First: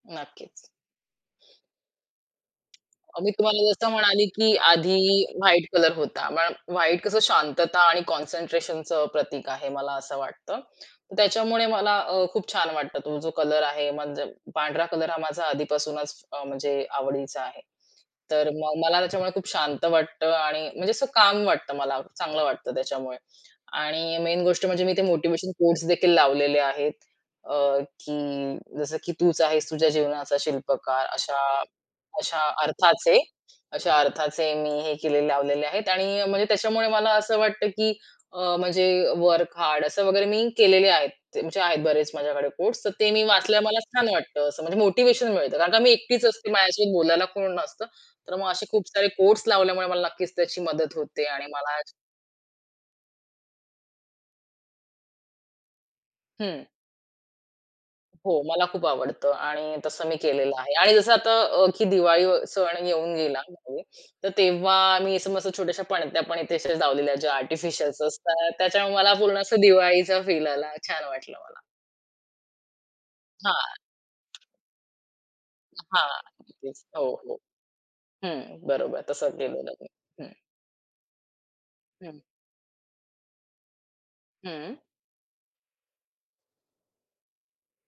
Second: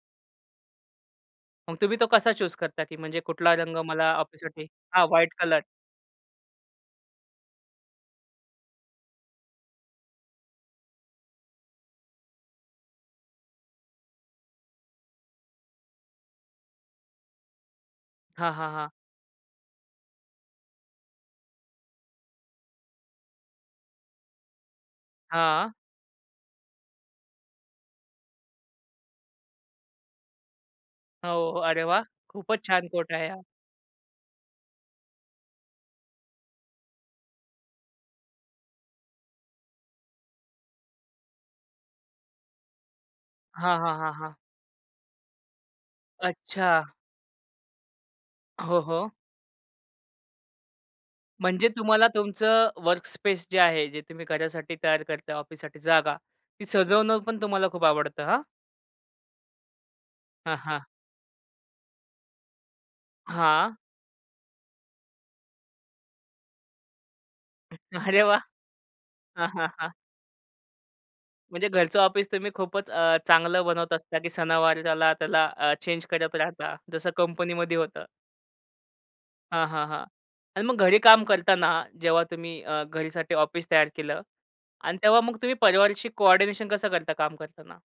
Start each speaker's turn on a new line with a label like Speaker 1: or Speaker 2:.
Speaker 1: नक्कीच.
Speaker 2: मग तुम्ही तो कसा चूज करता की म्हणजे
Speaker 1: अ, मी
Speaker 2: कुठला
Speaker 1: तुम्हाला
Speaker 2: रंग
Speaker 1: जसं
Speaker 2: मला
Speaker 1: म्हणाले की
Speaker 2: ऑफिससाठी
Speaker 1: आधी
Speaker 2: हां, व्हाईट कलर.
Speaker 1: व्हाईट कलर होता. मग व्हाईट कसं शांतता आणि कॉन्सन्ट्रेशनचं प्रतीक आहे, मला असं वाटतं. त्याच्यामुळे मला अ, खूप छान वाटतं तो जो कलर आहे, म्हणजे पांढरा कलर हा माझा आधीपासूनच अ, म्हणजे आवडीचा आहे. तर
Speaker 2: हां, हां,
Speaker 1: मग
Speaker 2: हां.
Speaker 1: मला त्याच्यामुळे खूप शांत वाटतं आणि म्हणजे असं काल्म वाटतं मला चांगलं वाटतं त्याच्यामुळे. आणि मेन गोष्ट म्हणजे मी ते मोटिव्हेशन
Speaker 2: हां.
Speaker 1: कोट्सदेखील लावलेले आहेत. अ, की जसं की "तूच आहेस तुझ्या जीवनाचा शिल्पकार" अशा
Speaker 2: हो, अरे वाह!
Speaker 1: अशा
Speaker 2: खूपच छान कोट
Speaker 1: अर्थाचे.
Speaker 2: आहे हा.
Speaker 1: अशा अर्थाचे मी हे केलेले लावलेले आहेत आणि म्हणजे त्याच्यामुळे मला असं वाटतं की अ, म्हणजे वर्क-हार्ड असं वगैरे मी केलेले आहेत. त्यांचे आहेत बरेच माझ्याकडे कोट्स तर ते मी वाचल्यावर
Speaker 2: हां,
Speaker 1: मला
Speaker 2: हां,
Speaker 1: छान
Speaker 2: हां, हां.
Speaker 1: वाटतं असं, म्हणजे मोटिव्हेशन मिळतं कारण का मी एकटीच असते.
Speaker 2: अच्छा.
Speaker 1: माझ्याशी बोलायला कोण नसतं. तर मग असे
Speaker 2: हो,
Speaker 1: खूप सारे
Speaker 2: हो.
Speaker 1: कोट्स लावल्यामुळे मला नक्कीच त्याची मदत होते आणि
Speaker 2: म्हणजे
Speaker 1: मला छा
Speaker 2: तुम्हाला तुमचं वर्कस्पेस जे आहे, जे तुम्ही घरासाठी तयार करताय ऑफिससाठी जागा.
Speaker 1: हं.
Speaker 2: ती सजवणं पण तुम्हाला खूप आवडतं हा?
Speaker 1: हो, मला खूप आवडतं आणि तसं मी केलेलं
Speaker 2: हां,
Speaker 1: आहे.
Speaker 2: हां.
Speaker 1: आणि जसं आता अ, की दिवाळी व सण येऊन गेला
Speaker 2: हां.
Speaker 1: आहे. तर तेव्हा मी असं मस्त छोट्याश्या पणत्या पण इथे अशा लावलेल्या ज्या आर्टिफिशियल्स
Speaker 2: अरे वाह!
Speaker 1: असतात त्याच्यामुळे मला पूर्ण
Speaker 2: हां,
Speaker 1: असा
Speaker 2: हां, हां.
Speaker 1: दिवाळीचा फील आला छान वाटलं मला.
Speaker 2: म्हणजे घरचं ऑफिस तुम्ही खूपच अ,
Speaker 1: हां.
Speaker 2: चांगलं बनवत असता की सणावाराला त्याला त्याला अ, चेंज
Speaker 1: हां.
Speaker 2: करत राहता,
Speaker 1: येस. हो,
Speaker 2: जसं
Speaker 1: हो.
Speaker 2: कंपनीमध्ये होतं.
Speaker 1: हं. बरोबर तसं
Speaker 2: हां,
Speaker 1: केलेलं मी.
Speaker 2: हां, हां
Speaker 1: हं.
Speaker 2: आणि मग घरी काम करताना
Speaker 1: हं.
Speaker 2: जेव्हा तुम्ही अ, घरीसाठी ऑफिस तयार केलं
Speaker 1: हं.
Speaker 2: आणि तेव्हा मग तुम्ही परिवारशी कोऑर्डिनेशन कसं करता काम करताना?